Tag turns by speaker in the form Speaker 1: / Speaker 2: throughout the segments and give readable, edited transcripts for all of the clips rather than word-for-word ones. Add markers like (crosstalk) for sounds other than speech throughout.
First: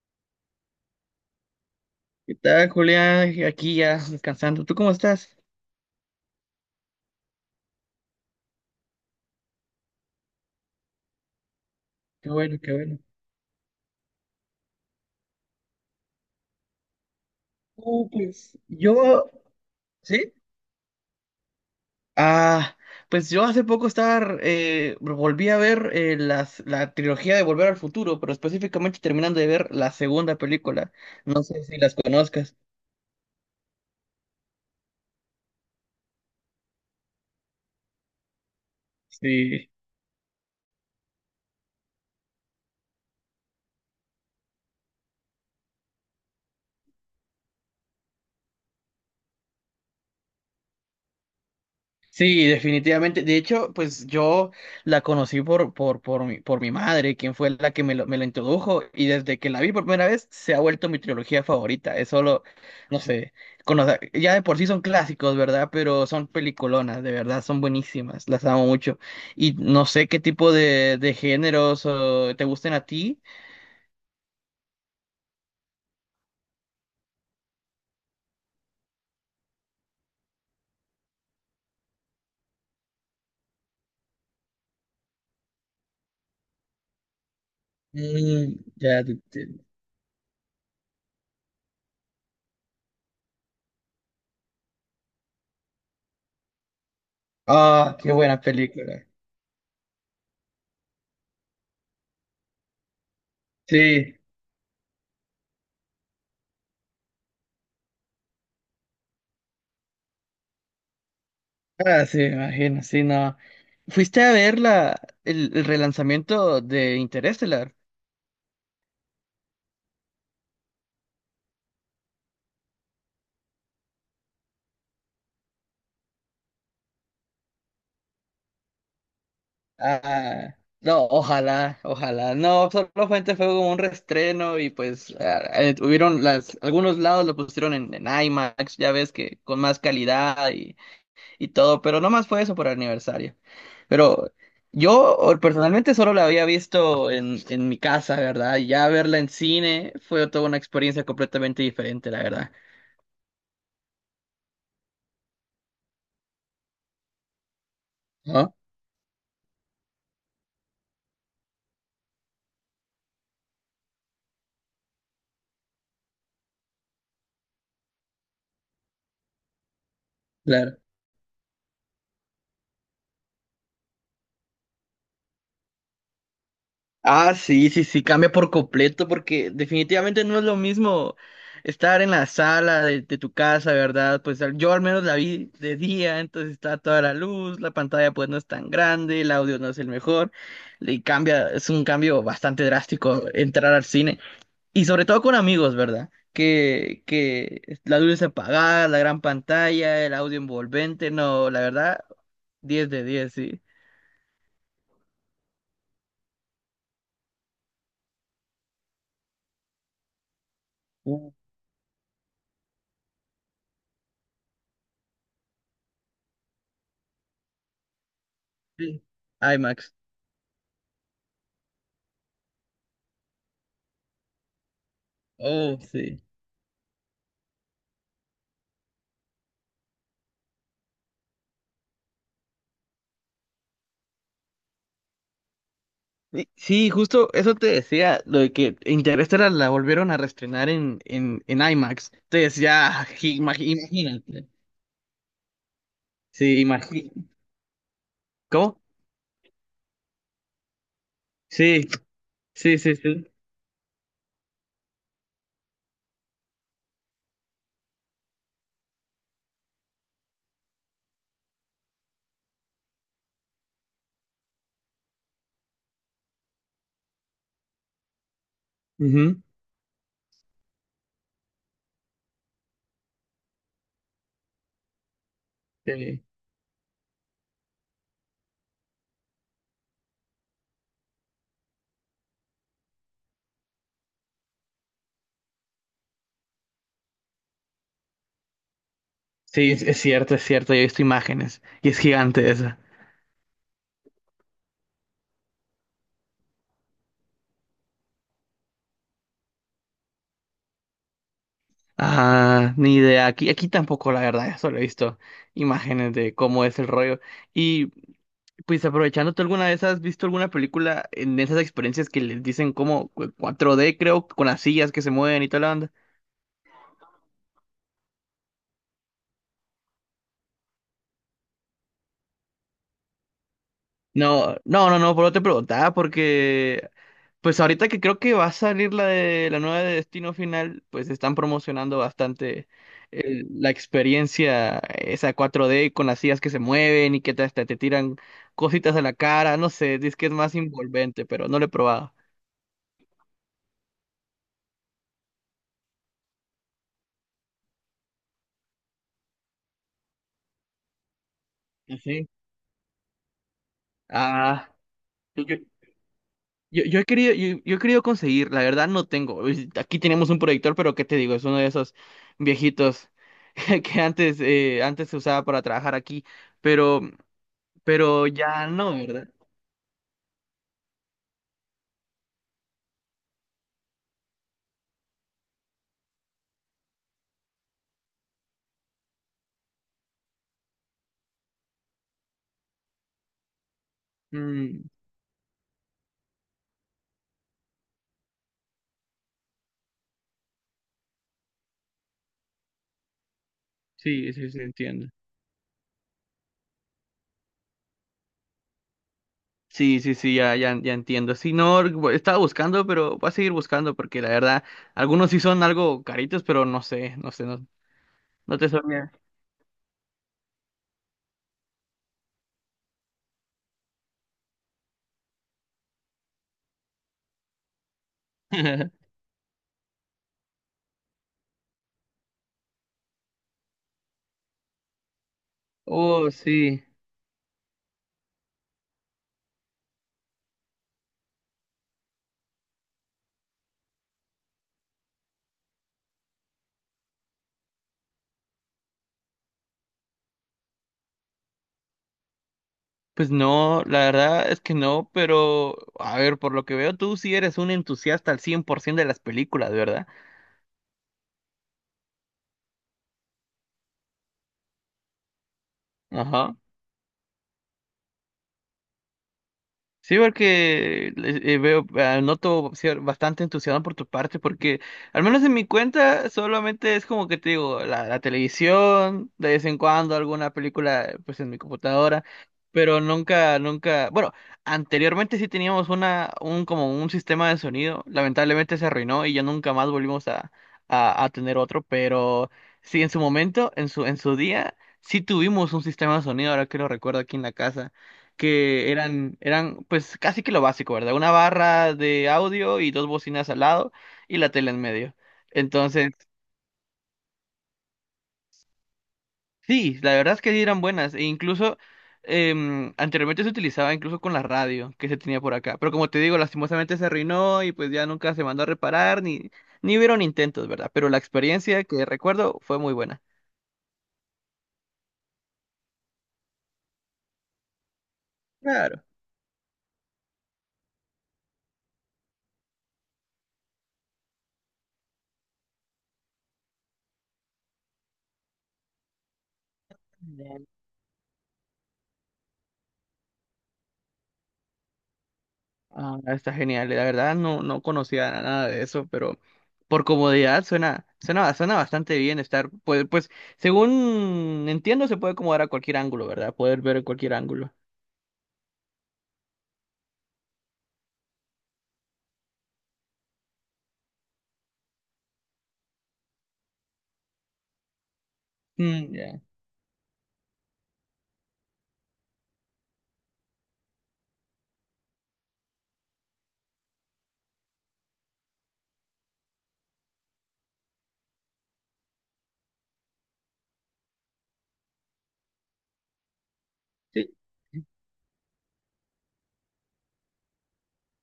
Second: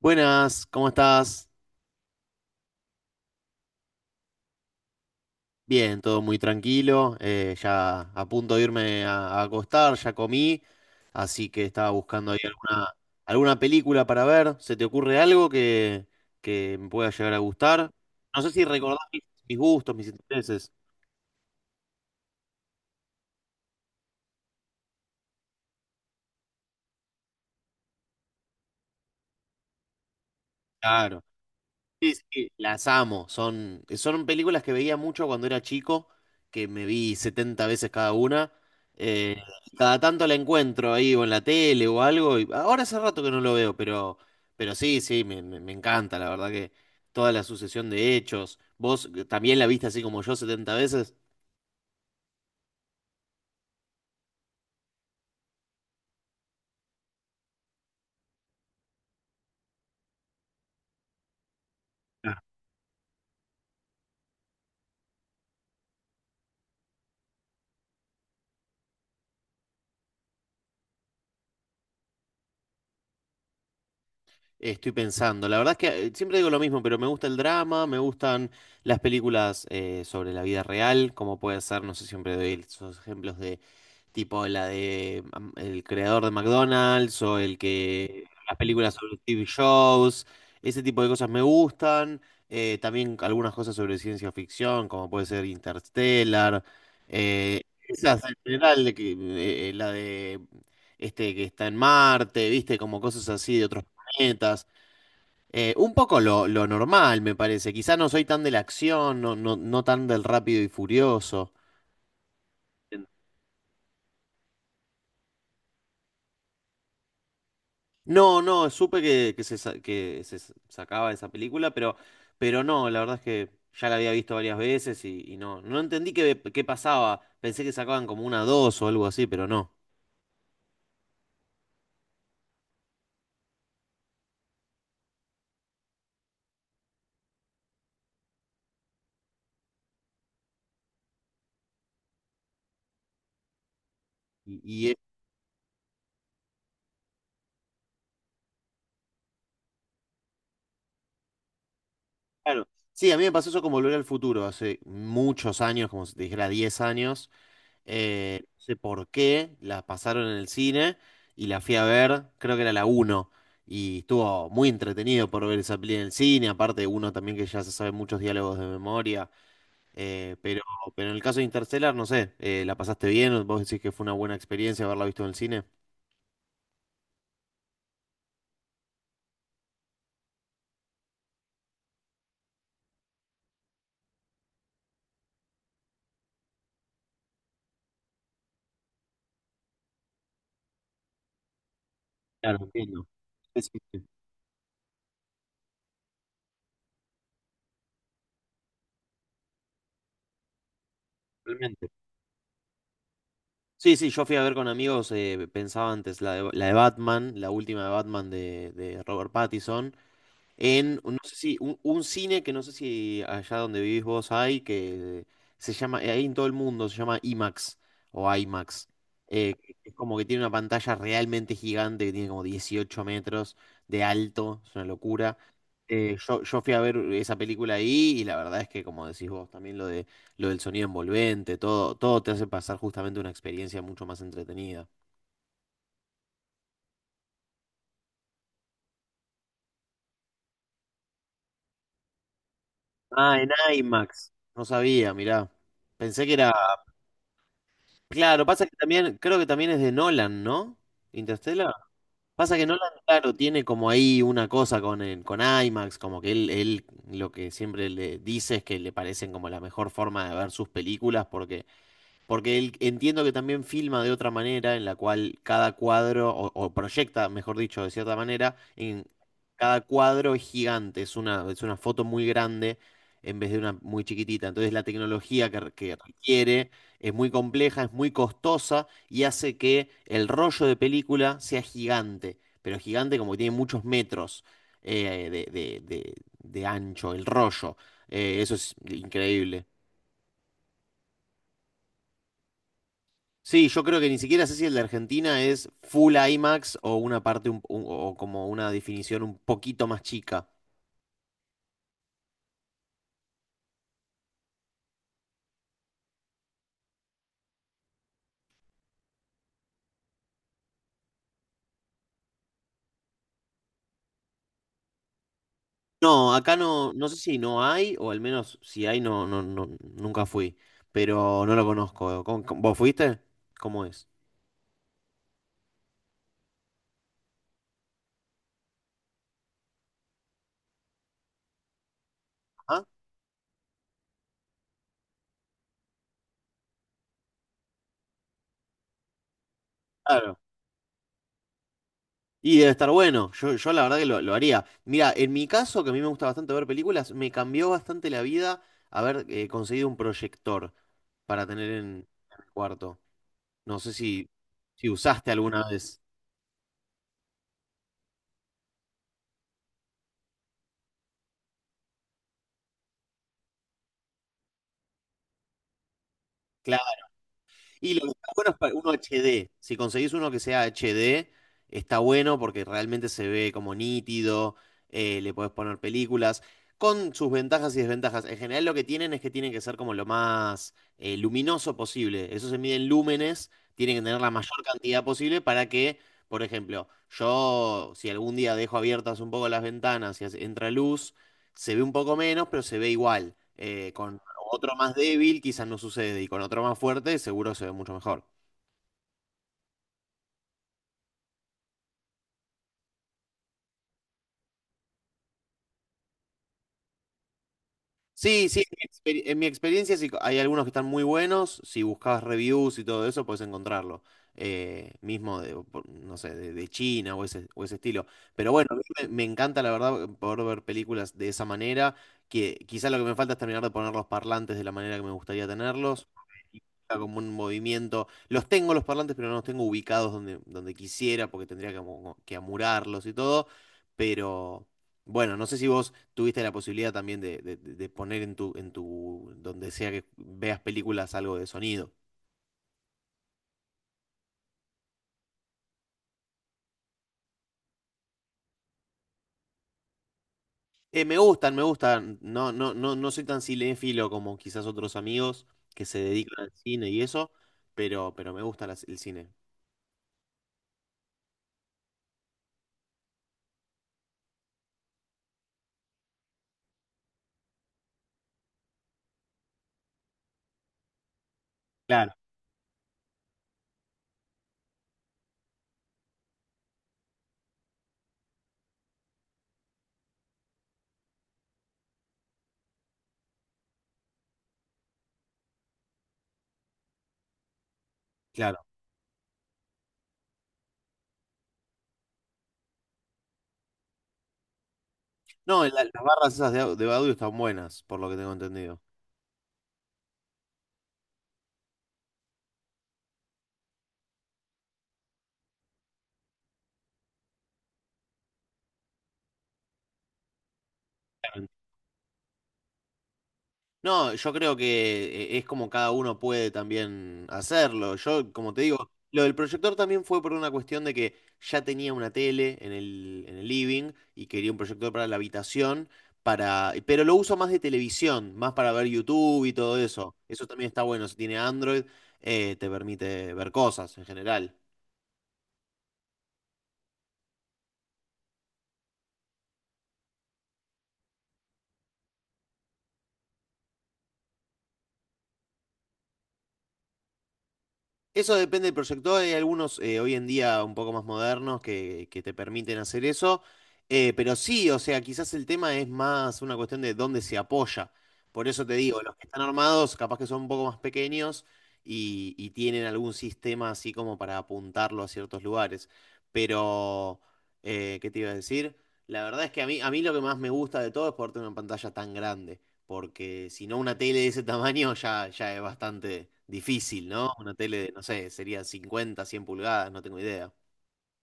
Speaker 1: Buenas, ¿cómo estás?
Speaker 2: ¿Qué tal, Julián? Aquí ya descansando. ¿Tú cómo estás?
Speaker 1: Bien, todo muy tranquilo. Ya a punto de irme a acostar, ya comí, así que estaba
Speaker 2: Qué
Speaker 1: buscando ahí
Speaker 2: bueno, qué bueno.
Speaker 1: alguna película para ver. ¿Se te ocurre algo que me pueda llegar a gustar?
Speaker 2: Uh,
Speaker 1: No sé
Speaker 2: pues
Speaker 1: si recordás
Speaker 2: yo,
Speaker 1: mis gustos, mis
Speaker 2: ¿Sí?
Speaker 1: intereses.
Speaker 2: Ah, pues yo hace poco estaba, volví a ver las, la trilogía de Volver al Futuro, pero específicamente terminando de ver la segunda película.
Speaker 1: Claro.
Speaker 2: No sé si las
Speaker 1: Sí, sí,
Speaker 2: conozcas.
Speaker 1: las amo. Son películas que veía mucho cuando era chico, que me vi 70 veces cada una. Eh,
Speaker 2: Sí.
Speaker 1: Cada tanto la encuentro ahí o en la tele o algo, y ahora hace rato que no lo veo, pero sí, sí, me encanta, la verdad que toda la sucesión de hechos. ¿Vos también la viste así como yo 70 veces?
Speaker 2: Sí, definitivamente. De hecho, pues yo la conocí por mi madre, quien fue la que me lo introdujo, y desde que la vi por primera vez se ha vuelto mi trilogía favorita. Es
Speaker 1: Ah.
Speaker 2: solo, no sé, conocer- ya de por sí son clásicos, ¿verdad? Pero son peliculonas, de verdad, son buenísimas, las amo mucho. Y no sé qué tipo de géneros o, te gusten a ti.
Speaker 1: Estoy pensando. La verdad es que siempre digo lo mismo, pero me gusta el drama, me gustan las películas sobre la vida real, como puede ser, no sé, siempre doy esos ejemplos de tipo la de el creador de McDonald's o el que
Speaker 2: Mm,
Speaker 1: las películas
Speaker 2: ya te
Speaker 1: sobre TV
Speaker 2: entiendo.
Speaker 1: shows, ese tipo de cosas me gustan. También algunas cosas sobre ciencia ficción, como puede ser Interstellar. eh,
Speaker 2: Ah, qué
Speaker 1: Esas en
Speaker 2: buena
Speaker 1: general, de
Speaker 2: película.
Speaker 1: que la de este que está en Marte, viste, como cosas así de otros
Speaker 2: Sí.
Speaker 1: planetas. Un poco lo normal, me parece. Quizá no soy tan de la acción, no, no, no tan del rápido y furioso.
Speaker 2: Ah, sí, me imagino, sí, no. ¿Fuiste a ver la, el relanzamiento de Interestelar?
Speaker 1: No, no, supe que sacaba esa película, pero no, la verdad es que ya la había visto varias veces y no, no entendí qué pasaba. Pensé que sacaban como una dos o algo así, pero no.
Speaker 2: Ah, no, ojalá, ojalá. No, solamente fue como un reestreno y pues ah, tuvieron las, algunos lados lo pusieron en IMAX, ya ves que con más calidad y todo, pero nomás fue eso por aniversario. Pero
Speaker 1: Es
Speaker 2: yo o- personalmente solo la había visto en mi casa, ¿verdad? Y ya verla en cine fue toda una experiencia completamente diferente, la verdad.
Speaker 1: claro. Sí, a mí me pasó eso con Volver al Futuro, hace muchos años, como si te dijera 10 años.
Speaker 2: ¿No?
Speaker 1: No sé por qué, la pasaron en el cine y la fui a ver, creo que era la uno. Y estuvo muy entretenido por ver esa peli en el cine, aparte uno también que ya se sabe muchos diálogos de memoria. Eh, pero,
Speaker 2: Claro.
Speaker 1: pero en el caso de Interstellar, no sé, ¿la pasaste bien? ¿Vos decís que fue una buena experiencia haberla visto en el cine?
Speaker 2: Ah, sí, sí, sí, cambia por completo porque definitivamente no es lo mismo estar en la sala de tu casa, ¿verdad? Pues al- yo al menos la vi de día, entonces está toda la luz, la pantalla pues no es tan grande, el audio no es el mejor, y cambia, es un cambio
Speaker 1: Claro,
Speaker 2: bastante
Speaker 1: entiendo.
Speaker 2: drástico
Speaker 1: Sí,
Speaker 2: entrar
Speaker 1: sí,
Speaker 2: al
Speaker 1: sí,
Speaker 2: cine y sobre todo con amigos, ¿verdad? Que la luz es apagada, la gran pantalla, el audio envolvente, no, la
Speaker 1: totalmente.
Speaker 2: verdad, diez de 10 sí.
Speaker 1: Sí, sí, yo fui a ver con amigos, pensaba antes la la de Batman, la última de Batman de Robert Pattinson, en, no
Speaker 2: Uh,
Speaker 1: sé si, un cine que no sé si allá donde vivís vos hay, que se llama, ahí en todo el mundo, se llama IMAX o IMAX.
Speaker 2: sí.
Speaker 1: Eh,
Speaker 2: IMAX.
Speaker 1: es como que tiene una pantalla realmente gigante, que tiene como 18 metros de alto, es una locura.
Speaker 2: Oh, sí.
Speaker 1: Yo fui a ver esa película ahí y la verdad es que, como decís vos, también lo del sonido envolvente, todo, todo te hace pasar justamente una experiencia mucho más entretenida.
Speaker 2: Y- sí, justo eso te decía, lo de que Interestelar la volvieron a reestrenar en IMAX. Entonces ya, (laughs)
Speaker 1: Ah, en
Speaker 2: "Ima-
Speaker 1: IMAX,
Speaker 2: imagínate.
Speaker 1: no sabía, mirá. Pensé que era...
Speaker 2: Sí, imagínate.
Speaker 1: Claro, pasa que
Speaker 2: ¿Cómo?
Speaker 1: también, creo que también es de Nolan, ¿no? Interstellar.
Speaker 2: Sí,
Speaker 1: Pasa que
Speaker 2: sí,
Speaker 1: Nolan,
Speaker 2: sí, sí.
Speaker 1: claro, tiene como ahí una cosa con con IMAX, como que él lo que siempre le dice es que le parecen como la mejor forma de ver sus películas, porque él, entiendo que también filma de otra manera, en la cual cada cuadro, o proyecta, mejor dicho, de cierta manera, en
Speaker 2: Ujú.
Speaker 1: cada cuadro es gigante, es es una foto muy grande en vez de una muy chiquitita. Entonces la tecnología que
Speaker 2: Sí,
Speaker 1: requiere es muy compleja, es muy costosa y hace que el rollo de película sea gigante, pero gigante como que tiene muchos metros eh, de, de- de- de ancho, el rollo. Eso es increíble.
Speaker 2: sí, es cierto, yo he visto imágenes y es gigante esa.
Speaker 1: Sí, yo creo que ni siquiera sé si el de Argentina es full IMAX o una parte o como una definición un poquito más chica.
Speaker 2: Ah, ni idea, aquí, aquí tampoco la verdad, solo he visto imágenes de cómo es el rollo. Y pues aprovechando, ¿tú alguna vez has visto alguna película en esas experiencias que les dicen como cu- 4D, creo, con las sillas que se mueven y toda la banda?
Speaker 1: No, acá no, no sé si no hay, o al menos si hay, no, no, no, nunca fui, pero no lo conozco. ¿Vos fuiste? ¿Cómo es?
Speaker 2: No, no, no, no, por eso te preguntaba, porque pues ahorita que creo que va a salir la de la nueva de Destino Final, pues están promocionando bastante
Speaker 1: Ah,
Speaker 2: el- la experiencia esa 4D con las sillas que se mueven y que te- hasta te tiran cositas a la cara, no sé, dice que es
Speaker 1: claro.
Speaker 2: más envolvente, pero no lo he probado.
Speaker 1: Y debe estar bueno. Yo la verdad que lo haría. Mira, en mi caso, que a mí me gusta bastante ver películas, me cambió bastante la vida haber conseguido un proyector para tener
Speaker 2: ¿Ah, ¿sí?
Speaker 1: en el cuarto. No sé si,
Speaker 2: Ah.
Speaker 1: si usaste
Speaker 2: yo,
Speaker 1: alguna vez.
Speaker 2: Yo, yo he querido, yo he querido conseguir, la verdad no tengo. Es- aquí tenemos un proyector, pero ¿qué te digo? Es uno de esos viejitos (laughs) que antes, antes se usaba para trabajar aquí, pero,
Speaker 1: Y lo que
Speaker 2: pero
Speaker 1: está bueno es
Speaker 2: ya
Speaker 1: para uno
Speaker 2: no, ¿verdad?
Speaker 1: HD. Si conseguís uno que sea HD, está bueno porque realmente se ve como nítido, le podés poner películas, con sus ventajas y desventajas. En general lo que tienen es que tienen que ser como lo más luminoso posible. Eso se mide en lúmenes, tienen que tener la mayor
Speaker 2: Mm,
Speaker 1: cantidad posible para que, por ejemplo, yo si algún día dejo abiertas un poco las ventanas y hace- entra luz, se ve un poco menos, pero se ve igual. Con
Speaker 2: sí, sí, sí,
Speaker 1: otro más
Speaker 2: entiendo.
Speaker 1: débil quizás no sucede y con otro más fuerte seguro se ve mucho mejor.
Speaker 2: Sí, sí, sí, ya, ya, ya entiendo. Sí, no, bu- estaba buscando, pero voy a seguir buscando porque la verdad, algunos sí son algo caritos, pero no sé, no sé, no,
Speaker 1: Sí,
Speaker 2: no
Speaker 1: sí, en
Speaker 2: te sabría.
Speaker 1: mi experiencia sí, hay algunos que están muy buenos. Si buscabas reviews y todo eso, puedes encontrarlo. Mismo de, o por- no sé, de China o ese estilo. Pero bueno, a mí
Speaker 2: (laughs)
Speaker 1: me encanta la verdad poder ver películas de esa manera. Que quizás lo que me falta es terminar de poner los parlantes de la manera que me gustaría tenerlos.
Speaker 2: Oh, sí.
Speaker 1: Implica como un movimiento. Los tengo los parlantes, pero no los tengo ubicados donde, donde quisiera, porque tendría que amurarlos y todo. Pero bueno, no sé si vos tuviste la posibilidad también de poner en tu, donde sea que veas películas algo de sonido.
Speaker 2: Pues no, la verdad es que no, pero a ver, por lo que veo, tú sí eres un entusiasta al 100% de las películas, ¿verdad?
Speaker 1: Me gustan, me gustan. No, no, no, no soy tan cinéfilo como quizás otros amigos que se dedican al
Speaker 2: Ajá.
Speaker 1: cine y eso, pero me gusta el cine.
Speaker 2: Sí, porque veo, ah, noto cier- bastante entusiasmo por tu parte, porque al menos en mi cuenta solamente es como que te digo, la televisión, de vez en cuando alguna película pues en mi
Speaker 1: Claro,
Speaker 2: computadora, pero nunca, nunca, bueno, anteriormente sí teníamos una, un como un sistema de sonido, lamentablemente se arruinó y ya nunca más volvimos a tener otro, pero sí en su momento, en su día, sí tuvimos un sistema de sonido, ahora que lo recuerdo aquí en la casa
Speaker 1: claro.
Speaker 2: que eran, eran pues casi que lo básico, ¿verdad? Una barra de audio y dos bocinas al lado y la tele en medio.
Speaker 1: No, las
Speaker 2: Entonces,
Speaker 1: barras esas de audio están buenas, por lo que tengo entendido.
Speaker 2: sí, la verdad es que sí eran buenas. E incluso anteriormente se utilizaba incluso con la radio que se tenía por acá. Pero como te digo, lastimosamente se arruinó y pues ya nunca se mandó a reparar ni, ni hubieron intentos, ¿verdad? Pero la experiencia que recuerdo fue muy buena.
Speaker 1: No, yo creo que es como cada uno puede también hacerlo. Yo, como te digo,
Speaker 2: Claro.
Speaker 1: lo del proyector también fue por una cuestión de que ya tenía una tele en en el living y quería un proyector para la habitación, para, pero lo uso más de televisión, más para ver YouTube y todo eso. Eso también está bueno. Si tiene Android, te permite ver cosas en general.
Speaker 2: Ah, está genial. La verdad no, no conocía nada de eso, pero por comodidad suena, suena, suena bastante bien estar, pues, pues, según entiendo, se puede acomodar a cualquier ángulo, ¿verdad? Poder ver en cualquier ángulo.
Speaker 1: Eso depende del proyector. Hay algunos hoy en día un poco más modernos que te permiten hacer eso. Pero sí, o sea, quizás el tema es más una cuestión de dónde se apoya. Por eso te digo,
Speaker 2: Mm,
Speaker 1: los que
Speaker 2: ya.
Speaker 1: están armados capaz que son un poco más pequeños y tienen algún sistema así como para apuntarlo a ciertos lugares. Pero, ¿Qué te iba a decir? La verdad es que a mí lo que más me gusta de todo es poder tener una pantalla tan grande porque si no una tele de ese tamaño ya, ya es bastante difícil,
Speaker 2: Sí.
Speaker 1: ¿no? Una tele de, no sé, sería 50, 100 pulgadas, no tengo idea.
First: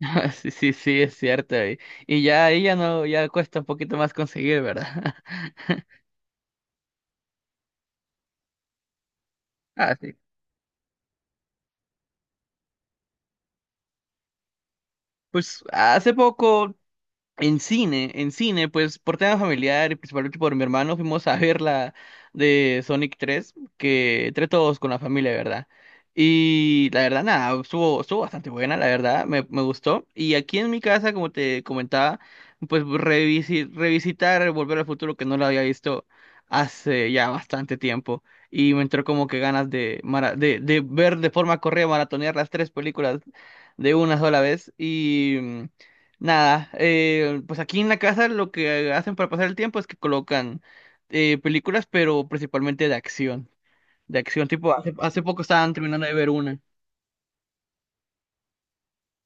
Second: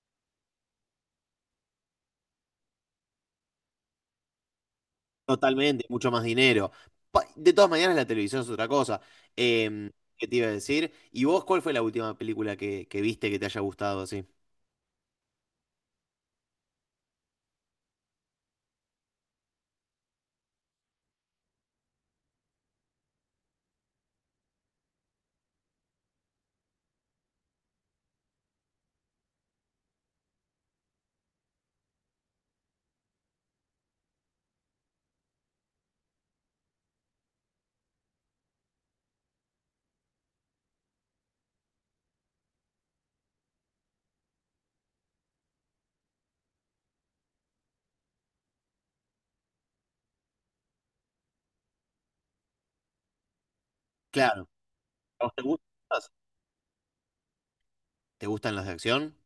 Speaker 2: (laughs) Sí, sí, sí, es cierto. Y ya ahí ya no, ya cuesta un poquito más conseguir, ¿verdad? (laughs)
Speaker 1: Totalmente, mucho más dinero. Pa- De todas maneras, la televisión es otra cosa. Em,
Speaker 2: Ah, sí.
Speaker 1: ¿Qué te iba a decir? ¿Y vos cuál fue la última película que viste que te haya gustado así?
Speaker 2: Pues hace poco en cine, en cine, pues por tema familiar y principalmente por mi hermano fuimos a ver la de Sonic tres que entre todos con la familia, ¿verdad? Y la verdad, nada, estuvo, estuvo bastante buena, la verdad, me gustó. Y aquí en mi casa, como te comentaba, pues revisi- revisitar Volver al Futuro, que no lo había visto hace ya bastante tiempo. Y me entró como que ganas de, mara- de ver de forma correa, maratonear las tres películas de una sola vez. Nada, pues aquí en la casa lo que hacen para pasar el tiempo es que colocan películas, pero principalmente de acción. De acción,
Speaker 1: Claro.
Speaker 2: tipo, hace, hace
Speaker 1: ¿A vos te
Speaker 2: poco estaban terminando
Speaker 1: gustas?
Speaker 2: de ver una.
Speaker 1: ¿Te gustan las de acción?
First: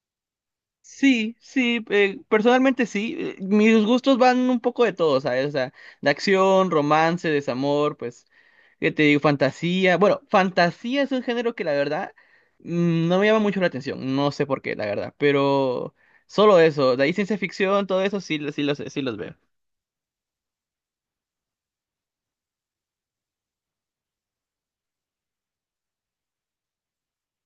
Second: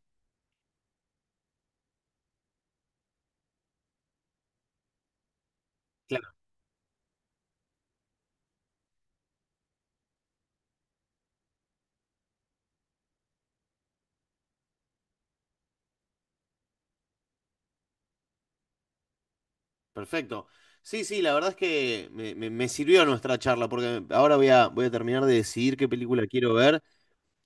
Speaker 2: Sí, sí, personalmente sí. Mis gustos van un poco de todo, ¿sabes? O sea, de
Speaker 1: Claro.
Speaker 2: acción, romance, desamor, pues, ¿qué te digo? Fantasía. Bueno, fantasía es un género que la verdad mm, no me llama mucho la atención. No sé por qué, la verdad. Pero solo eso, de ahí ciencia ficción, todo eso sí, lo- sí los veo.
Speaker 1: Perfecto. Sí, sí, la verdad es que me sirvió nuestra charla porque ahora voy voy a terminar de decidir qué película quiero ver.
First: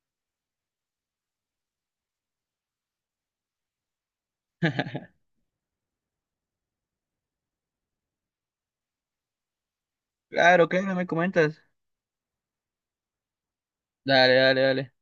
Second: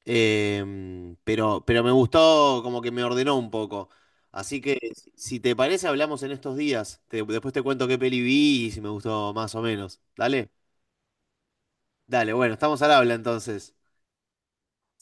Speaker 1: Pero me gustó, como que me ordenó un poco. Así que, si si te parece, hablamos en estos días. Te- después te cuento qué peli vi y si me gustó más o menos. Dale,
Speaker 2: Claro, claro, me comentas.
Speaker 1: dale, bueno, estamos al habla entonces.
Speaker 2: Dale, dale, dale.